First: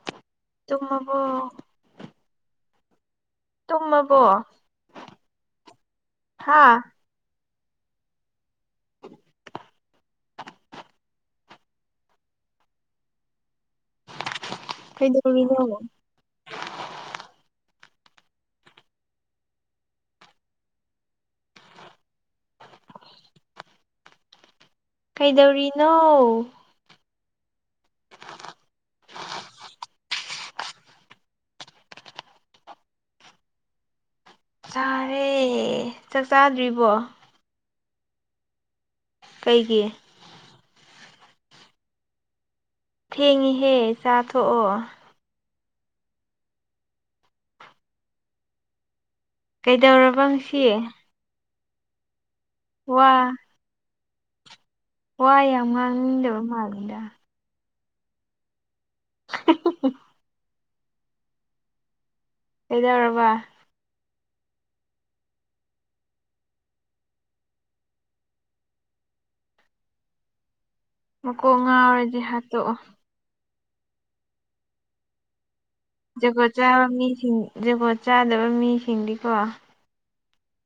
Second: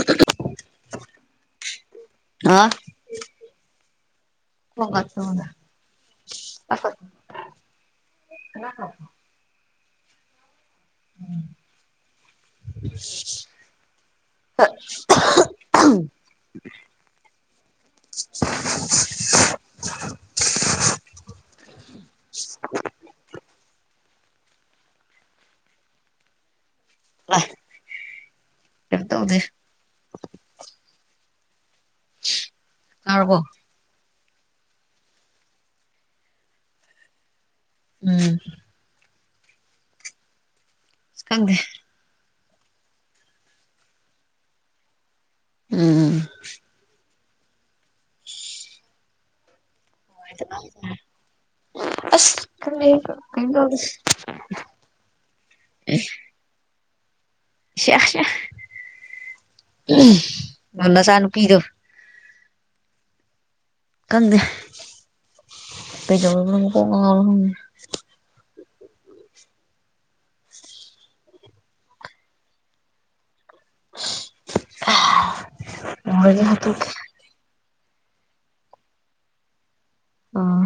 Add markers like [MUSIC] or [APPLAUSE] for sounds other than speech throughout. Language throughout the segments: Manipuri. ꯑꯗꯨ ꯑꯗꯨ ꯃꯃ ꯑ ꯇꯨꯝꯃꯕꯣ ꯍ ꯍꯥꯥ ꯍꯒ ꯑ ꯀꯩꯗꯧꯔꯤꯅꯤ [UNINTELLIGIBLE] ꯀꯩꯗꯧꯔꯤꯅꯣ ꯀꯥꯝ ꯇꯧꯗꯦ ꯆꯥꯔꯕꯣ ꯆꯥꯔꯦ ꯆꯥꯛ ꯆꯥꯗ꯭ꯔꯤꯕꯣ ꯎꯝ ꯀꯩꯒꯤ ꯑꯁ ꯈꯪꯗ‌ꯦ ꯊꯦꯡꯉꯤꯍꯦ ꯆꯥꯊꯣꯛꯑꯣ ꯎꯝ ꯀꯩꯗꯧꯔꯝ ꯑꯁ ꯀ ꯋꯥ [UNINTELLIGIBLE] ꯋꯥ ꯌꯥꯝ ꯉꯥꯡꯅꯤꯡꯗꯕ ꯃꯥꯥꯟꯂꯤꯗ ꯁꯤꯑꯥ ꯁꯤꯑꯥ ꯎꯝ ꯅꯆꯥ ꯅꯨꯄꯤꯗꯣ ꯀꯩꯗꯧꯔꯕ ꯈꯪꯗ‌ꯦ ꯀꯩꯗꯧꯔꯕꯅꫭ ꯃꯀꫭꯛ ꯉꯥꯎꯔꯤꯔ‌ ꯈꯪꯗ‌ꯦ ꯃꯀꯣꯛ ꯉꯥꯎꯔꯗꯤ ꯍꯥꯠꯇꯣꯛꯑꯣ ꯑꯥ ꯖꯒꯣꯠ ꯆꯥꯕ ꯃꯤꯁꯤꯡ ꯖꯒꯣꯠ ꯆꯥꯗꯕ ꯃꯤꯁꯤꯡꯗꯤꯀꯣ ꯑꯣ ꯎꯝ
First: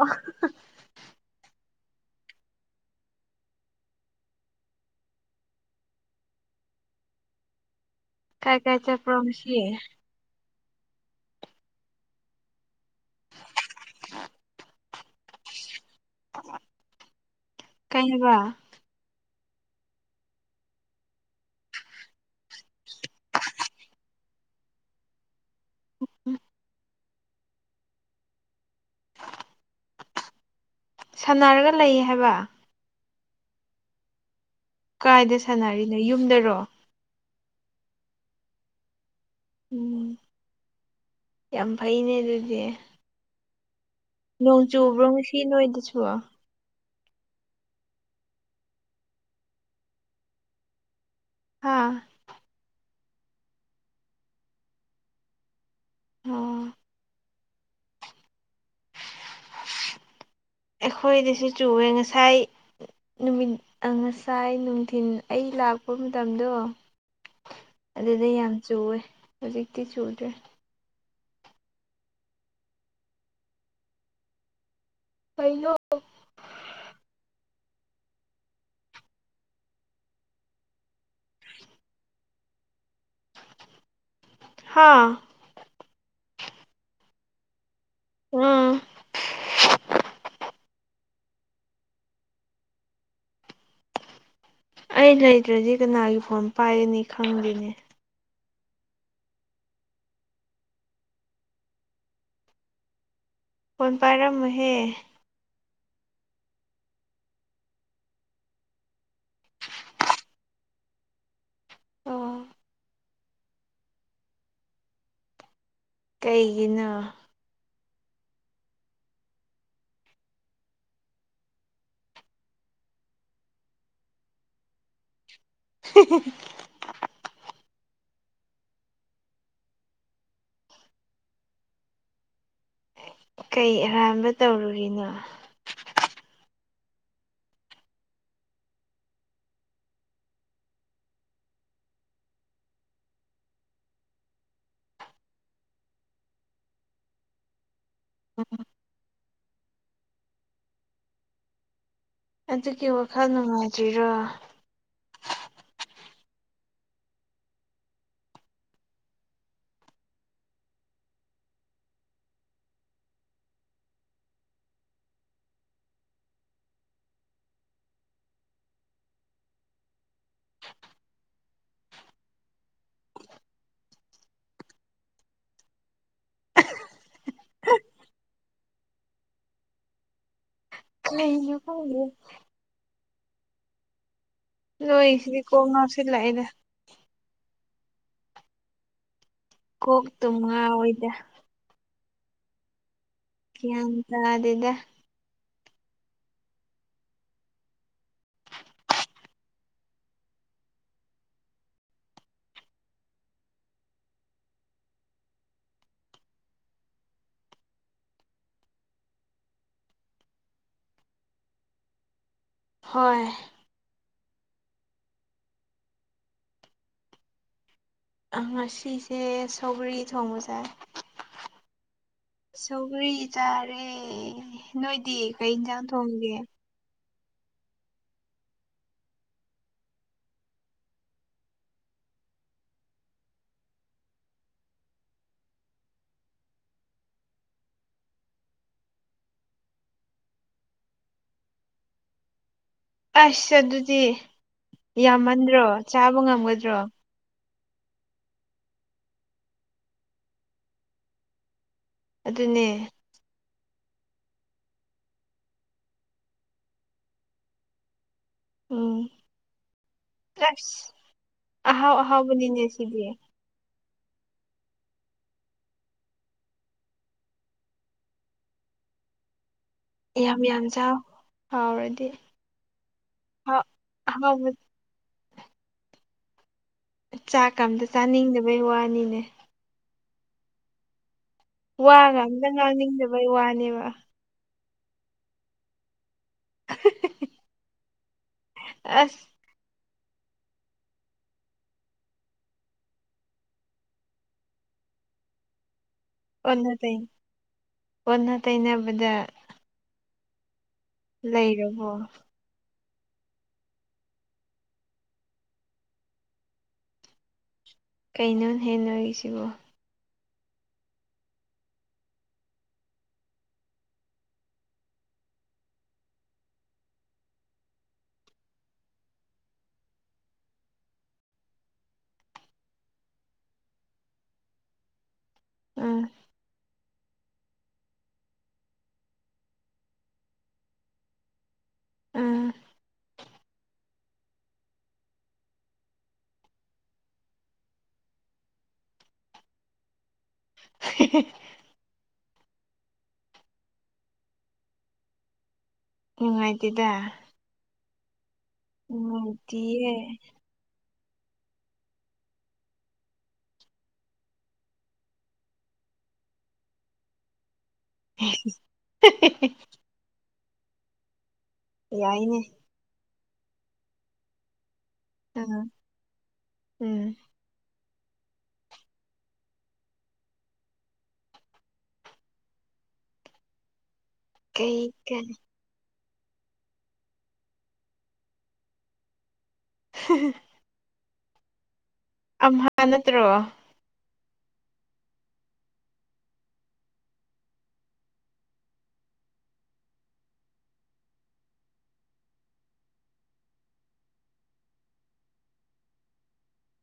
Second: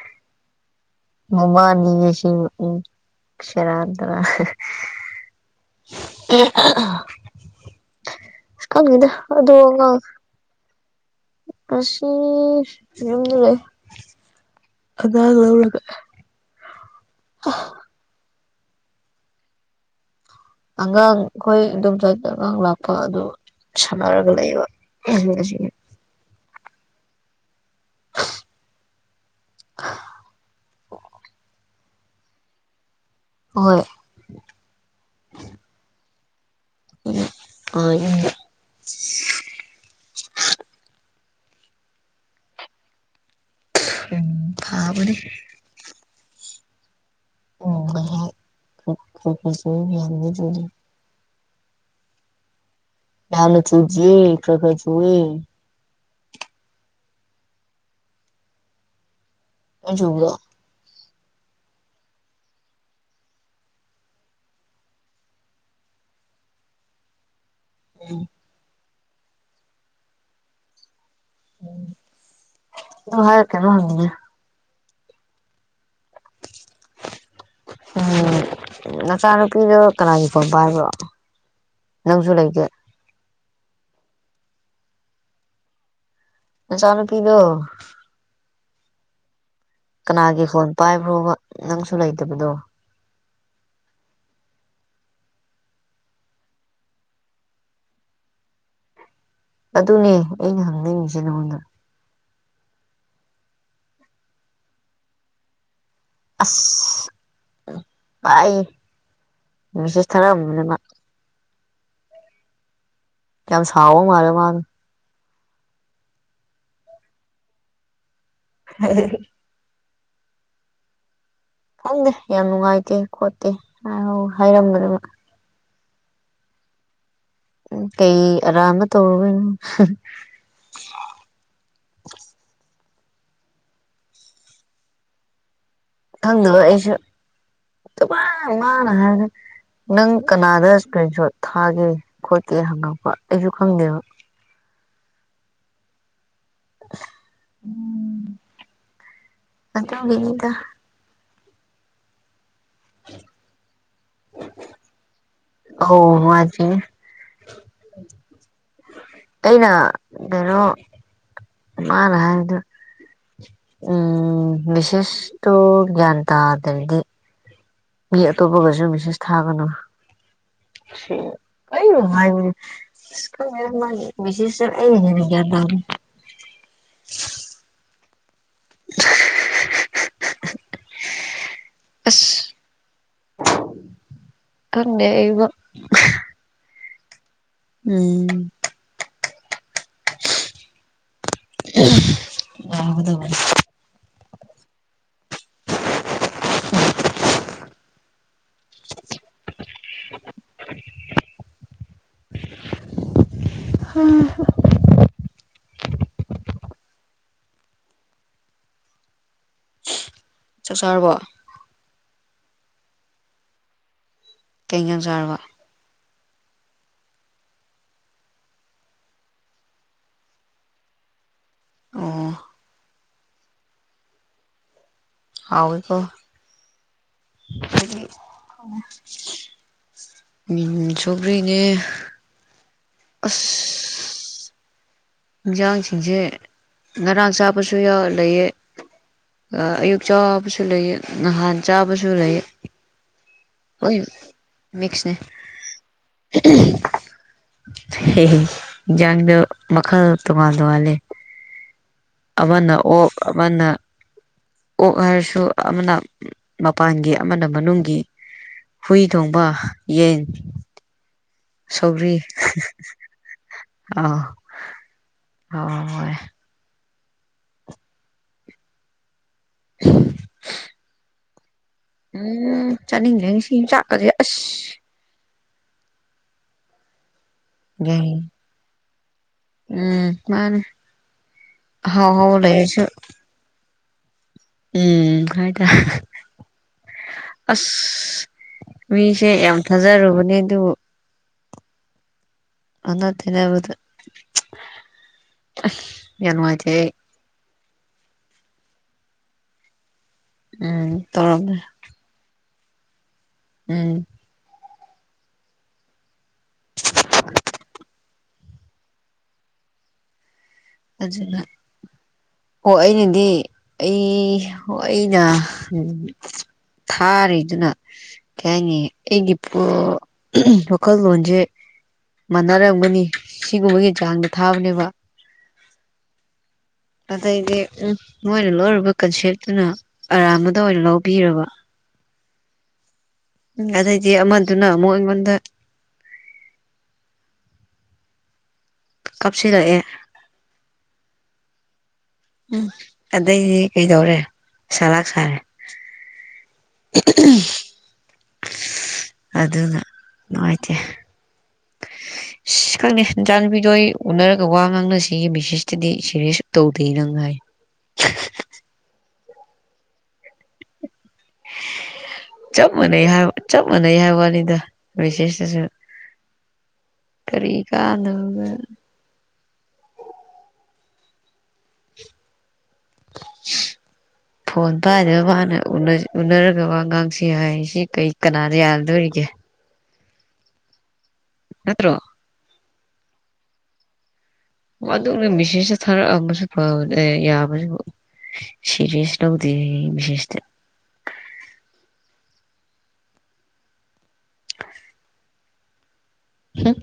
[UNINTELLIGIBLE] [UNINTELLIGIBLE] ꯁ‌ꯦꯔꯥꯟ ꯇꯨꯔꯥꯟ ꯀꯥꯏ ꯑꯁ ꯀꯥꯏ ꯈꯪꯗ‌ꯦꯗꯥ ꯆꯠꯄ꯭ꯔꯣ ꯉꯁꯤ ꯑꯗꫭ ꯑꯉꯥꯡ ꯑ [UNINTELLIGIBLE] ꯑꯉꯥꯡ ꯂꯧꯔꯒ ꯀꯩꯅꯤꯕ ꯑꯉꯥꯡ ꯑꯩꯈꯣꯏ ꯏꯗꫭꯝ ꯆꯥꯏꯗ ꯑꯉꯥꯡ ꯂꯥꯛꯄ ꯑꯗꯨ ꯁꯅꯔꯒ ꯂꯩꯕ ꯎꯝ ꯉꯁꯤꯒꯤ ꯎꯝ ꯎꯝ [UNINTELLIGIBLE] [UNINTELLIGIBLE] ꯁꯥꯟꯅꯔꯒ ꯂꯩꯌꯦ ꯍꯥꯏꯕ ꯍꯣꯏ ꯀꯥꯏꯗ ꯁꯥꯟꯅꯔꯤꯅꯣ ꯌꯨꯝꯗꯔꯣ [UNINTELLIGIBLE] ꯎꯝ ꯌꯥꯝ ꯐꯩꯅꯦ ꯑꯗꯨꯗꯤ [UNINTELLIGIBLE] ꯅꯣꯡ ꯆꯨꯕ꯭ꯔꯣ ꯐꯥꯕꯅꯦ ꯉꯁꯤ ꯅꯣꯏꯗꯁꯨ ꯑꯣ ꯈꯁꯨꯔꯤ [UNINTELLIGIBLE] ꯍꯥꯥ ꯌꯥꯝꯅ ꯆꯨꯗꯔꯤ ꯈꯔ ꯈꯔꯆꯨꯋ‌ꯦ ꯑꯣ ꯅꫭꯏ ꯆꯨꯕꯔꫭ ꯑꯩꯈꯣꯏꯗꯁꯨ ꯆꯨꯨꯋ‌ꯦ ꯉꯁꯥꯏ ꯅꯨꯃꯤꯠ ꯑꯥ ꯉꯁꯥꯏ ꯅꯨꯡꯊꯤꯟ ꯑꯩ ꯂꯥꯛꯄ ꯃꯇꯝꯗꯣ ꯑꯗꯨꯗꯤ ꯌꯥꯝ ꯆꯨꯋꯦ ꯍꯧꯖꯤꯛꯇꯤ ꯆꯨꯗ꯭ꯔꯦ ꯑꯗꯨ ꯍꯥꯏꯔ ꯀꯩꯅꯣꯝ ꯍꯪꯒ‌ꯦꯅ‌ꯦ ꯀꯩꯅꯣ ꯎꯝ ꯅꯆꯥꯅꯨꯄꯤꯗꯣ ꯀꯅꯥꯒꯤ ꯐꯣꯟ ꯄꯥꯏꯕ꯭ꯔꯣ ꯅꯪꯁꯨ ꯂꯩꯇꯦ ꯍꯥꯥ ꯅꯆꯥ ꯅꯨꯄꯤꯗꯣ [UNINTELLIGIBLE] ꯀꯅꯥꯒꯤ ꯐꯣꯟ ꯄꯥꯏꯕ꯭ꯔꯣꯕ ꯅꯪꯁꯨ ꯂꯩꯇꯕꯗꯣ ꯑꯩ ꯂꯩꯇ꯭ꯔꯗꯤ ꯀꯅꯥꯒꯤ ꯐꯣꯟ ꯄꯥꯏꯒꯅꯤ ꯈꯪꯗꯦꯅꯦ ꯑꯗꯨꯅꯦ ꯑꯩꯅ ꯍꯪꯅꯤꯡꯉꯁꯤꯦ ꯅꯉꯣꯟꯗ ꯐꯣꯟ ꯄꯥꯏꯔꯝꯃꯨꯍꯦ ꯑꯁ ꯚꯥꯏ ꯃꯁꯖ ꯃꯥ ꯑꯣ ꯀ ꯁꯥꯋꯣ ꯃꯥꯔꯦ ꯃꯥ ꯀꯩꯒꯤꯅꯣ ꯍ ꯈꯪꯗꯦ ꯌꯥꯝ ꯅꯨꯡꯉꯥꯏꯇꯦ ꯈꯣꯠꯇꯦ ꯍꯥꯏꯔꯝꯒꯅꯦꯕ [INAUDIBLE] ꯀꯩ ꯑꯔꯥꯟꯕ ꯇꯧꯔꯨꯒꯣꯏꯅꯣ ꯀꯩ ꯑꯔꯥꯟꯕ ꯇꯧꯔꯨꯔꯤꯅꯣ ꯈꯪꯗꯕ ꯑꯩꯁꯨ ꯑꯗꯨ ꯉꯅ ꯍꯥꯏꯔꯦ ꯅꯪ ꯀꯅꯥꯗ ꯏꯁꯀ꯭ꯔꯤꯟ ꯁꯣꯠ ꯊꯥꯒꯦ ꯈꯣꯠꯀꯦ ꯍꯪꯉꯛꯄ ꯑꯩꯁꯨ ꯈꯪꯗꯦꯕ [INAUDIBLE] ꯑꯗꯨꯒꯕꯤꯅꯤꯗ ꯑꯗꯨꯒꯤ ꯋꯥꯈꯜ ꯅꯨꯡꯉꯥꯏꯇ꯭ꯔꯣ ꯑꯣ ꯅꯨꯡꯑꯏꯇꯔꯤꯅꯤ꯫ ꯑꯩꯅ ꯀꯩꯅꯣ ꯃꯥꯅ ꯍꯥꯏꯕꯗꯨ ꯎꯝ ꯃꯤꯁꯦꯁꯇꯨ ꯒꯌ꯭ꯥꯟ ꯇꯗꯔ꯭ꯗꯤ ꯃꯤ ꯑꯇꯣꯞꯄꯒꯁꯨ ꯃꯤꯁꯦꯁ ꯊꯥꯒꯅꯨ ꯏꯁ ꯈꯪꯗꯦꯗ ꯃꯥꯒꯤ ꯃꯤꯁꯦꯁ ꯇꯣ ꯑꯩꯅ ꯒ꯭ꯌꯥꯟ ꯇꯥꯗꯦ꯫ [UNINTELLIGIBLE] ꯀꯩꯅꯣ ꯀꯥꯪꯗꯔꯦ꯫ ꯑꯁ ꯈꯪꯗꯦ ꯑꯩꯕꯣ ꯅꯣꯏꯁꯤꯗꯤꯀꯣ ꯀꯣꯛ ꯉꯥꯎꯁꯤꯜꯂꯛꯑꯦꯗ ꯎꯝ ꯀꯣꯛ ꯇꯤꯝ ꯉꯑꯣꯋꯤꯗ [UNINTELLIGIBLE] ꯒꯌ꯭ꯥꯟ ꯇꯥꯗꯦꯗ ꯎꯝ ꯆꯥꯛ ꯆꯥꯔꯕꯣ ꯍꯣꯏ ꯀꯩ ꯌꯦꯟꯖꯥꯪ ꯆꯥꯔꯕ ꯉꯁꯤꯁꯦ ꯁꯧꯒ꯭ꯔꯤ ꯊꯣꯡꯕꯁꯥꯏ ꯑꯣ ꯁꯧꯔꯤ ꯆꯥꯔꯦ ꯅꯣꯏꯗꯤ ꯀꯩ ꯌꯦꯟꯁꯥꯡ ꯍꯥꯎꯋꯤꯀꯣ ꯊꯣꯡꯒꯦ [INAUDIBLE] ꯃꯤꯟ ꯁꯒ꯭ꯤꯅꯦ ꯑꯁ ꯌꯦꯟꯁꯥꯡꯁꯤꯡꯁꯦ ꯉꯔꯥꯡ ꯆꯥꯕꯁꯨ ꯂꯩꯌꯦ꯫ ꯑꯌꯨꯛ ꯆꯥꯕꯁꯨ ꯂꯩ ꯅꯍꯥꯟ ꯆꯥꯕꯁꯨ ꯂꯩ꯫ ꯑꯁ ꯑꯗꯨꯗꯤ ꯃꯤꯛꯁꯅꯦ ꯌꯥꯝꯃꯟꯗ꯭ꯔꯣ ꯆꯥꯕ ꯉꯝꯒꯗ꯭ꯔꯣ? ꯍꯖꯪꯒꯗ ꯃꯈꯥꯜ ꯇꯣꯉꯥꯜ ꯇꯣꯉꯥꯜꯤ ꯑꯗꯨꯅꯦ ꯑꯃꯅ ꯑꯣꯛ ꯑꯃꯅ ꯑꯣꯛ ꯍꯥꯏꯔꯁꯨ ꯑꯃꯅ ꯃꯄꯥꯟꯒꯤ ꯑꯃꯅ ꯃꯅꯨꯡꯒꯤ ꯍꯨꯏ ꯎꯝ ꯊꯣꯡꯕ ꯌꯦꯟ ꯑꯁ ꯑꯍꯥꯎ ꯁꯥꯎꯒꯔꯤ ꯑꯍꯥꯎꯕꯅꯤꯅꯦ ꯁꯤꯗꯤ ꯑ ꯍ ꯑꯣ ꯍꯣꯏ꯫ [INAUDIBLE] ꯌꯥꯝ ꯌꯥꯝ ꯆꯥꯎ ꯍꯥꯎꯔ ꯎꯝ ꯆꯥꯅꯤꯡꯗꯦ ꯁꯤꯆꯥꯛꯀꯖꯦ ꯑꯁ ꯑꯍꯥꯎꯕ ꯆꯥꯛ ꯀ ꯑꯝꯇ ꯆꯥꯅꯤꯡꯗꯕꯩ ꯋꯥꯅꯤꯅꯦ꯫ ꯎꯝ ꯃꯥꯅꯦ꯫ ꯑꯍꯥꯎ ꯋꯥꯒ ꯑꯍꯥꯎꯕ ꯑꯝꯇ ꯂꯩꯔꯁꯨ ꯉꯥꯡꯅꯤꯡꯗꯕꯩ ꯋꯥꯅꯦꯕ꯫ ꯎꯝ ꯍꯥꯏꯗ ꯍꯥ ꯍꯥ ꯑꯁ꯫ ꯑꯁ ꯃꯤꯁꯦ ꯌꯥꯝ ꯊꯥꯖꯔꯨꯕꯅꯦ ꯑꯗꯨ ꯑꯣꯅꯠꯇꯅꯦꯕꯗ ꯑꯣꯟꯅ ꯇꯩꯅꯕꯗ ꯎꯝ꯫ ꯇꯧꯔꯝꯃꯦ ꯂꯩꯔꯕꯣ꯫ ꯎꯝ꯫ [INAUDIBLE] ꯀꯩꯅꯣꯅꯦꯍꯦ ꯅꯣꯢꯁꯤꯕꯣ꯫ ꯑꯗꯨꯅ ꯍꯣꯏ ꯑꯩꯅꯗꯤ ꯑꯩ ꯑꯩꯅ ꯊꯥꯔꯤꯗꯨꯅ꯫ ꯀꯩ ꯍꯥꯏꯅꯤ ꯑꯩꯒꯤ ꯋꯥꯈꯜꯂꯣꯟꯁꯦ ꯃꯥꯟꯅꯔꯝꯒꯅꯤ ꯁꯤꯒꯨꯝꯕꯒꯤ ꯆꯥꯡꯗꯣ ꯊꯥꯕꯅꯦꯕ ꯎꯝ꯫ ꯑꯗꯩꯗꯤ ꯎ ꯃꯣꯏꯅ ꯂꯧꯣꯏꯔꯨꯕ ꯀꯟꯁꯦꯞꯇꯨꯅ ꯑꯔꯥꯟꯕꯗ ꯑꯣꯏꯅ ꯂꯧꯕꯤꯔꯕ ꯎꯝ ꯎꯝ ꯑꯗꯩꯗꯤ ꯑꯃꯗꯨꯅ ꯑꯃꯨꯛ ꯑꯩꯉꯣꯟꯗ ꯀꯥꯞꯁꯤꯜꯂꯛꯑꯦ ꯎ ꯎꯝ ꯑꯗꯩꯗꯤ ꯀꯩꯗꯧꯔꯦ ꯁꯂꯥꯛ ꯁꯥꯔꯦ ꯅꯨꯡꯉꯥꯏꯇꯦꯗ꯫ ꯑꯗꯨꯅ ꯅꯨꯡꯉꯥꯏꯇꯤꯌꯦ ꯅꯨꯡꯉꯥꯏꯇꯦ ꯏꯁ ꯈꯪꯉꯦ ꯆꯥ ꯅꯨꯨꯄꯤꯗꯣꯏ ꯑꯩ ꯎꯅꯔꯒ ꯋꯥ ꯉꯥꯡꯅꯁꯤ ꯕꯦꯁꯤꯁꯇꯗꯤ ꯁꯦꯔꯤꯌꯁ ꯇꯧꯗꯦ ꯅꯪ ꯍꯥꯏꯥ꯫ [UNINTELLIGIBLE] ꯑ [UNINTELLIGIBLE] ꯌꯥꯏꯅꯦ꯫ ꯆꯞ ꯃꯥꯟꯅꯩ ꯍꯥꯏ ꯆꯞ ꯃꯥꯟꯅꯩ ꯍꯥꯏꯕ ꯋꯥꯅꯤꯗ ꯑꯥ ꯁꯦꯁꯁꯨ ꯎꯝ ꯀꯔꯤ ꯀꯥꯟꯗꯒ ꯐꯣꯟꯣꯟ ꯀꯩ ꯄꯥꯏꯗꯕ ꯀꯩ ꯃꯥꯅ ꯎꯅ ꯎꯅꯔꯒ ꯋꯥꯉꯥꯡꯁꯦ ꯍꯥꯏ ꯁꯤ ꯀꯩ ꯀꯅꯥꯗ ꯌꯥꯗꯣꯔꯤꯒꯦ꯫ ꯎ [UNINTELLIGIBLE] ꯅꯠꯇ꯭ꯔꯣ꯫ ꯑꯝꯍ ꯅꯠꯇ꯭ꯔꯣ꯫ ꯋꯣ ꯑꯗꯨꯛꯅꯦ ꯃꯤꯁꯦꯁꯆꯨ ꯊꯥꯔꯛꯑꯝꯕꯁꯨ ꯐꯕꯅꯦ ꯌꯥꯕꯁꯨꯕꯨ ꯁꯤꯔꯦꯁ ꯂꯧꯗꯦ ꯃꯤꯁꯦꯁꯇ꯫ [INAUDIBLE] ꯍꯨꯝ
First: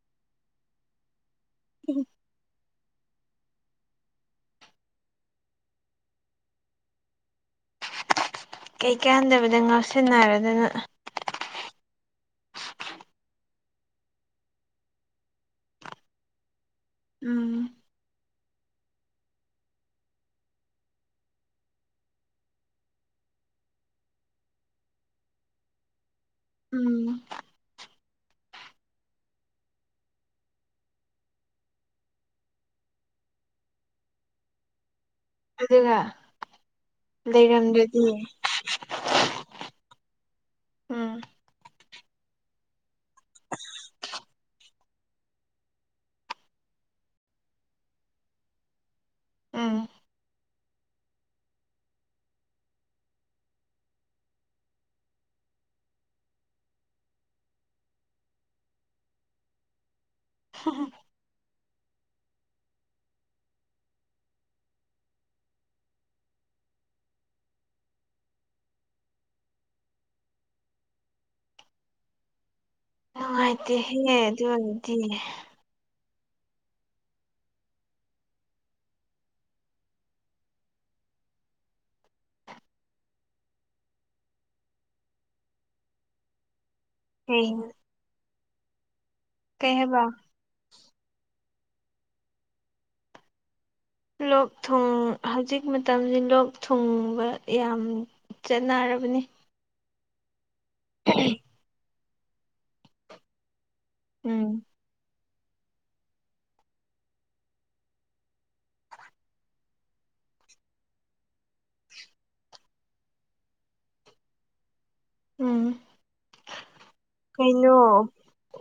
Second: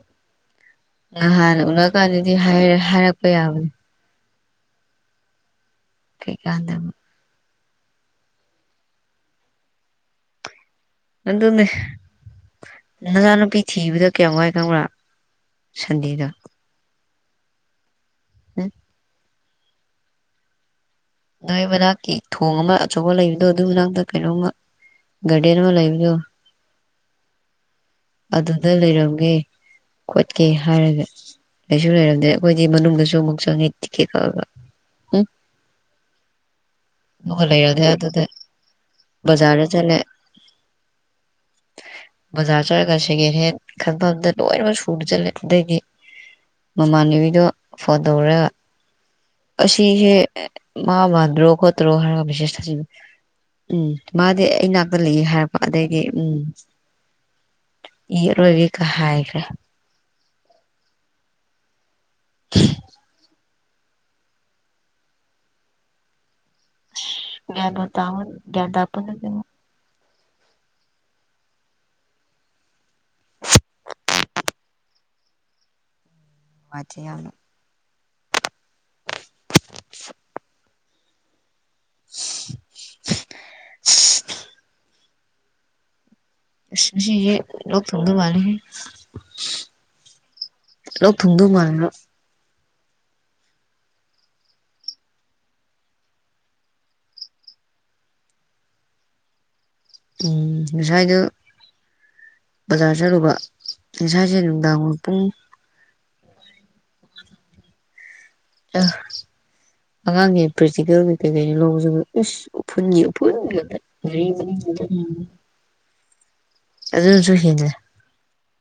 ꯅꯍꯥꯟ ꯎꯅ ꯀꯥꯟꯗꯗꯤ ꯍꯥꯢꯔ ꯍꯥꯏꯔꯛꯄ ꯌꯥꯕꯅꯦ꯫ ꯀꯩ ꯀꯥꯟꯗ ꯀꯩ ꯀꯥꯟꯗꯕꯗ ꯉꯥꯎꯁꯤꯟꯅꯔꯗꯅ꯫ ꯑꯗꯨꯅꯦ꯫ ꯅꯆꯥꯅꯨꯄꯤ ꯊꯤꯕꯗ ꯀꯌꯥꯝ ꯋꯥꯏ ꯈꯪꯕ꯭ꯔꯥ ꯁꯟꯗꯤꯗꯣ ꯎꯝ꯫ ꯎꯝ ꯅꯣꯏ ꯃꯅꯥꯛꯀꯤ ꯊꯣꯡ ꯑꯃ ꯑꯆꯧꯕ ꯂꯩꯕꯗꯣ ꯑꯗꯨꯏ ꯃꯅꯥꯛꯇ ꯀꯩꯅꯣꯝꯃ ꯒꯥꯔꯗꯦꯟ ꯃ ꯂꯩꯕꯗꯨ꯫ ꯎꯝ꯫ ꯑꯗꯨꯗ ꯂꯩꯔꯝꯒꯦ ꯈꯣꯠꯀꯦ ꯍꯥꯏꯔꯒ ꯀꯩꯁꯨ ꯂꯩꯔꯝꯗ꯭ꯔꯦ ꯑꯩꯈꯣꯏꯗꯤ ꯃꯅꯨꯡꯗꯁꯨ ꯑꯃꯨꯛ ꯆꯪꯉꯦ ꯇꯤꯛꯀꯦꯠ ꯀꯛꯑꯒ ꯎꯝ ꯑꯗꯨꯒ ꯑꯗꯨꯒ ꯂꯩꯔꯝꯗꯦ ꯂꯩꯔꯝꯗ꯭ꯔꯗꯤ ꯑꯗꯨꯗ ꯕꯖꯥꯔꯗ ꯆꯠꯂꯦ ꯎꯝ ꯕꯖꯥꯔ ꯆꯠꯂꯒ ꯁꯦꯀꯦꯟ ꯍꯦꯟ ꯈꯟꯐꯝꯗ ꯂꯣꯏꯅꯃꯛ ꯁꯨꯅ ꯆꯠꯂꯦ ꯑꯗꯩꯒꯤ ꯃꯃꯥꯟꯅꯕꯤꯗꯣ ꯐꯣꯟ ꯇꯧꯔꯒ ꯎꯝ ꯑꯁꯤꯁꯦ ꯃꯥ ꯃꯥꯜꯗ꯭ꯔꯣ ꯈꯣꯇ꯭ꯔꯣ ꯍꯥꯏꯔꯒ ꯃꯦꯁꯦꯁ ꯊꯖꯤꯜ ꯎꯝ ꯃꯥꯗꯤ ꯑꯩꯅꯥꯛꯇ ꯂꯩꯏ ꯍꯥꯏꯔꯛꯄ ꯑꯗꯩꯗꯤ ꯎꯝ ꯏ ꯔꯒ ꯀ ꯍꯥꯏꯈ꯭ꯔꯦ ꯍꯝ ꯍꯝ [INAUDIBLE] ꯒꯌ꯭ꯥꯟꯕꯨ ꯇꯥꯎꯍ ꯒ꯭ꯌꯥꯟ ꯇꯥꯄꯣꯠꯇꯦꯗ ꯅꯨꯡꯉꯥꯏꯇꯦꯍꯦ ꯑꯗꯨ ꯑꯣꯏꯔꯗꯤ ꯅꯨꯉꯥꯏꯇꯦ ꯌꯥꯝꯅ [INAUDIBLE] [UNINTELLIGIBLE] ꯉꯁꯤꯖꯦ ꯀꯩ ꯂꯣꯛ ꯊꯨꯡꯗꯧ ꯃꯂꯤꯍꯦ ꯀꯩꯍꯥꯏꯕ ꯂꯣꯛ ꯊꯨꯡꯗꯧ ꯃꯥꯟꯕ ꯂꯣꯛ ꯊꯨꯡ ꯍꯧꯖꯤꯛ ꯃꯇꯝꯁꯤ ꯂꯣꯛ ꯊꯨꯡꯕ ꯌꯥꯝꯃꯤ ꯆꯠꯅꯔꯕꯅꯤ ꯎꯝ ꯉꯁꯥꯏꯗꯨ ꯕꯖꯥꯔ ꯆꯠꯂꯨꯕ ꯉꯁꯥꯏꯁꯦ ꯎꯝ ꯅꯨꯡꯗꯥꯡ ꯄꯨꯡ ꯑ [UNINTELLIGIBLE] ꯑꯉꯥꯡꯒꯤ ꯄ꯭ꯔꯦꯛꯇꯤꯀꯦꯜꯒꯤ ꯀꯩꯀꯩꯅꯣ ꯂꯧꯕ ꯆꯠꯄꯗꯨꯕꯨ ꯏꯁ ꯎꯐꯨꯟꯒꯤ ꯎꯐꯨꯟ ꯉꯥꯛꯇ [INAUDIBLE] [UNINTELLIGIBLE] ꯎꯝ ꯑꯗꯨꯅꯁꯨ ꯍꯦꯟꯅ ꯀꯩꯅꯣ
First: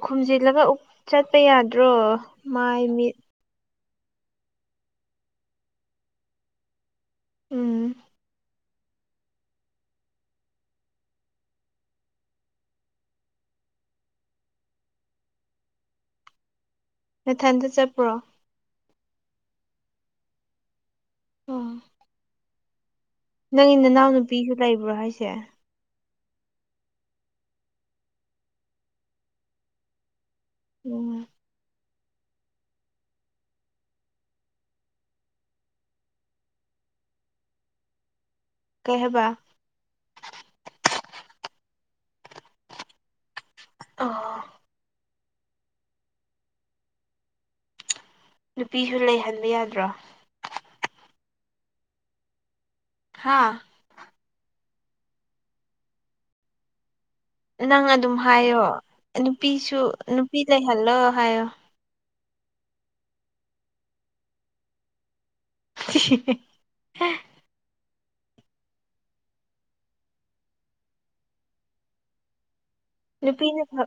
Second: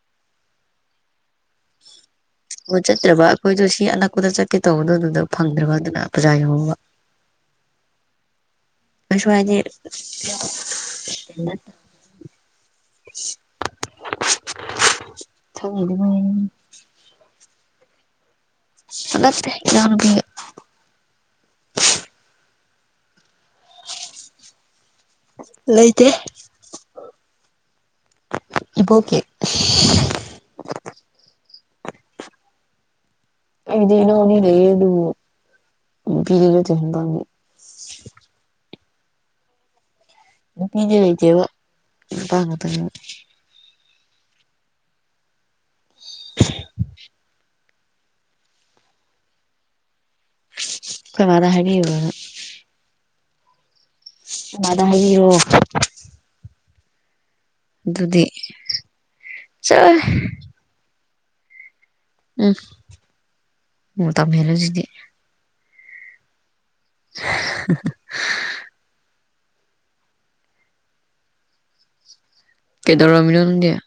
ꯈꯨꯝꯖꯤꯜꯂꯒ ꯆꯠꯄ ꯌꯥꯗ꯭ꯔꯣ ꯃꯥꯏ ꯃꯤꯠ ꯈꯣꯏꯗꯣ ꯁꯤ ꯑꯅꯛꯄꯗ ꯆꯠꯀꯦ ꯇꯧꯕꯗꯣ ꯑꯗꯨꯗ ꯐꯪꯗ꯭ꯔꯕ ꯑꯗꯨꯅ ꯕꯔꯖꯥ ꯌꯧꯍꯧꯔꯕ ꯎꯝ ꯑꯁꯋꯥꯗꯦ ꯊ [UNINTELLIGIBLE] ꯅꯊꯟꯗ ꯆꯠꯄ꯭ꯔꯣ ꯅꯠꯇꯦ ꯏꯅꯥꯎꯅꯨꯄꯤ ꯑꫭ ꯅꯪꯒꯤ ꯅꯅꯥꯎ ꯅꯨꯄꯤꯒ ꯂꯩꯕ꯭ꯔꯣ ꯍꯥꯏꯁꯦ ꯂꯩꯇꯦ ꯏꯕꯣꯛꯀꯤ ꯎꯝ ꯑꯩꯗꯤ ꯏꯅꯥꯎ ꯑꯅꯤ ꯂꯩꯑ ꯑꯗꯨ ꯅꯨꯄꯤꯗꯤ ꯅꯠꯇꯦ ꯅꯨꯄꯥ ꯑꯅꯤ ꯀꯩꯍꯥꯏꯕ ꯅꯨꯄꯤꯗꯤ ꯂꯩꯇꯦꯕ ꯅꯨꯄꯥ ꯉꯥꯛꯇꯅꯦꯕ ꯑ [UNINTELLIGIBLE] [UNINTELLIGIBLE] ꯅꯨꯄꯤꯁꯨ ꯂꯩꯍꯟꯕ ꯌꯥꯗ꯭ꯔꯣ ꯑꯩꯈꯣꯏꯃꯥꯗ ꯍꯥꯏꯕꯤꯌꯨꯔꯅ ꯍꯥꯥ ꯃꯗꯥ ꯍꯥꯏꯕꯤꯌꯣ ꯅꯪ ꯑꯗꯨꯝ ꯑꯗꯨꯗꯤ ꯍꯥꯏꯌꯣ ꯅꯨꯄꯤꯁꯨ ꯆꯠꯂꯣꯍꯦ ꯅꯨꯄꯤ ꯂꯩꯍꯜꯂꯣ ꯍꯥꯏꯌꯣ ꯎꯝ ꯃꯇꯝꯍꯦꯜꯂꯦꯁꯤꯗꯤ [INAUDIBLE] [UNINTELLIGIBLE] ꯀꯩꯗꯧꯔꯝꯃꯤꯅꯣ ꯅꯨꯄꯤꯅ ꯅꯪꯗꯤ ꯑꯣ ꯐꯥ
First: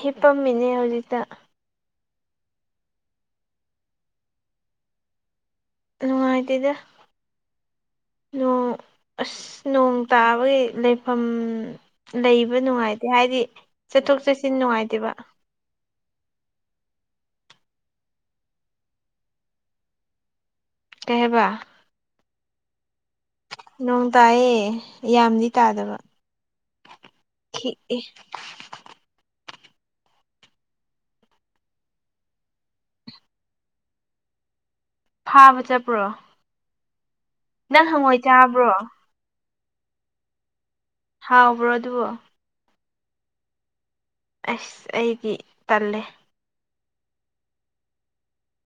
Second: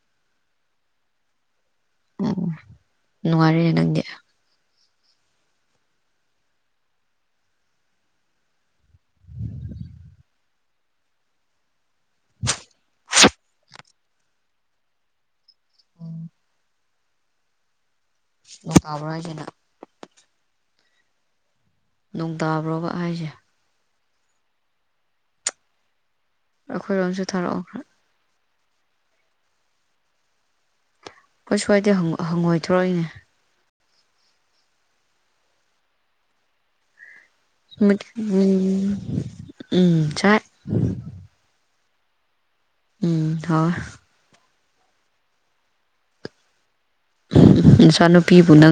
ꯍꯦꯞꯄꯝꯃꯤꯅꯦ ꯍꯧꯖꯤꯛꯇ ꯎꯝ ꯅꯨꯡꯉꯥꯏꯔꯦ ꯅꯪꯗꯤ ꯅꯨꯡꯉꯥꯏꯇꯦꯗ ꯅꫭꯡ ꯑꯁ ꯅꯣꯡ ꯇꯥꯕꯒꯤ ꯂꯩꯐꯝ ꯂꯩꯕ ꯅꯨꯡꯉꯥꯏꯇꯦ ꯍꯥꯏꯗꯤ ꯆꯠꯊꯣꯛ ꯆꯠꯁꯤꯟ ꯅꯨꯡꯉꯥꯏꯇꯦꯕ ꯅꯣꯡ ꯇꯥꯕ꯭ꯔꯣ ꯍꯥꯏꯖꯦ ꯅꯪ ꯀꯩꯍꯥꯏꯕ ꯅꯣꯡ ꯇꯥꯕ꯭ꯔꯣꯕ ꯍꯥꯏꯁꯦ ꯅꯣꯡ ꯇꯥꯏꯑꯦ ꯌꯥꯝꯗꯤ ꯇꯥꯗꯕ ꯑꯩꯈꯣꯏꯔꯣꯝꯁꯨ ꯊꯥꯔꯛꯑꯣ ꯈ꯭ꯔ ꯈꯤꯛꯑꯦ ꯑꯩꯈꯣꯏ ꯁ꯭ꯋꯥꯏꯗ ꯍꯪꯉꫭꯏ ꯍꯪꯉꯣꯏ ꯊꯣꯔꯛꯏꯅꯦ ꯐꯥꯕ ꯆꯠꯄ꯭ꯔꯣ ꯅꯪ ꯍꯪꯉꯣꯏ ꯆꯥꯕ꯭ꯔꯣ [UNINTELLIGIBLE] ꯍꯥꯎꯕ꯭ꯔꯣ ꯑꯗꯨꯕꯣ ꯎꯝ ꯍꯥꯎꯋꯦ ꯑꯁ ꯑꯩꯗꯤ ꯇꯜꯂꯦ ꯅꯆꯥꯅꯨꯄꯤꯕꯨ ꯅꯪ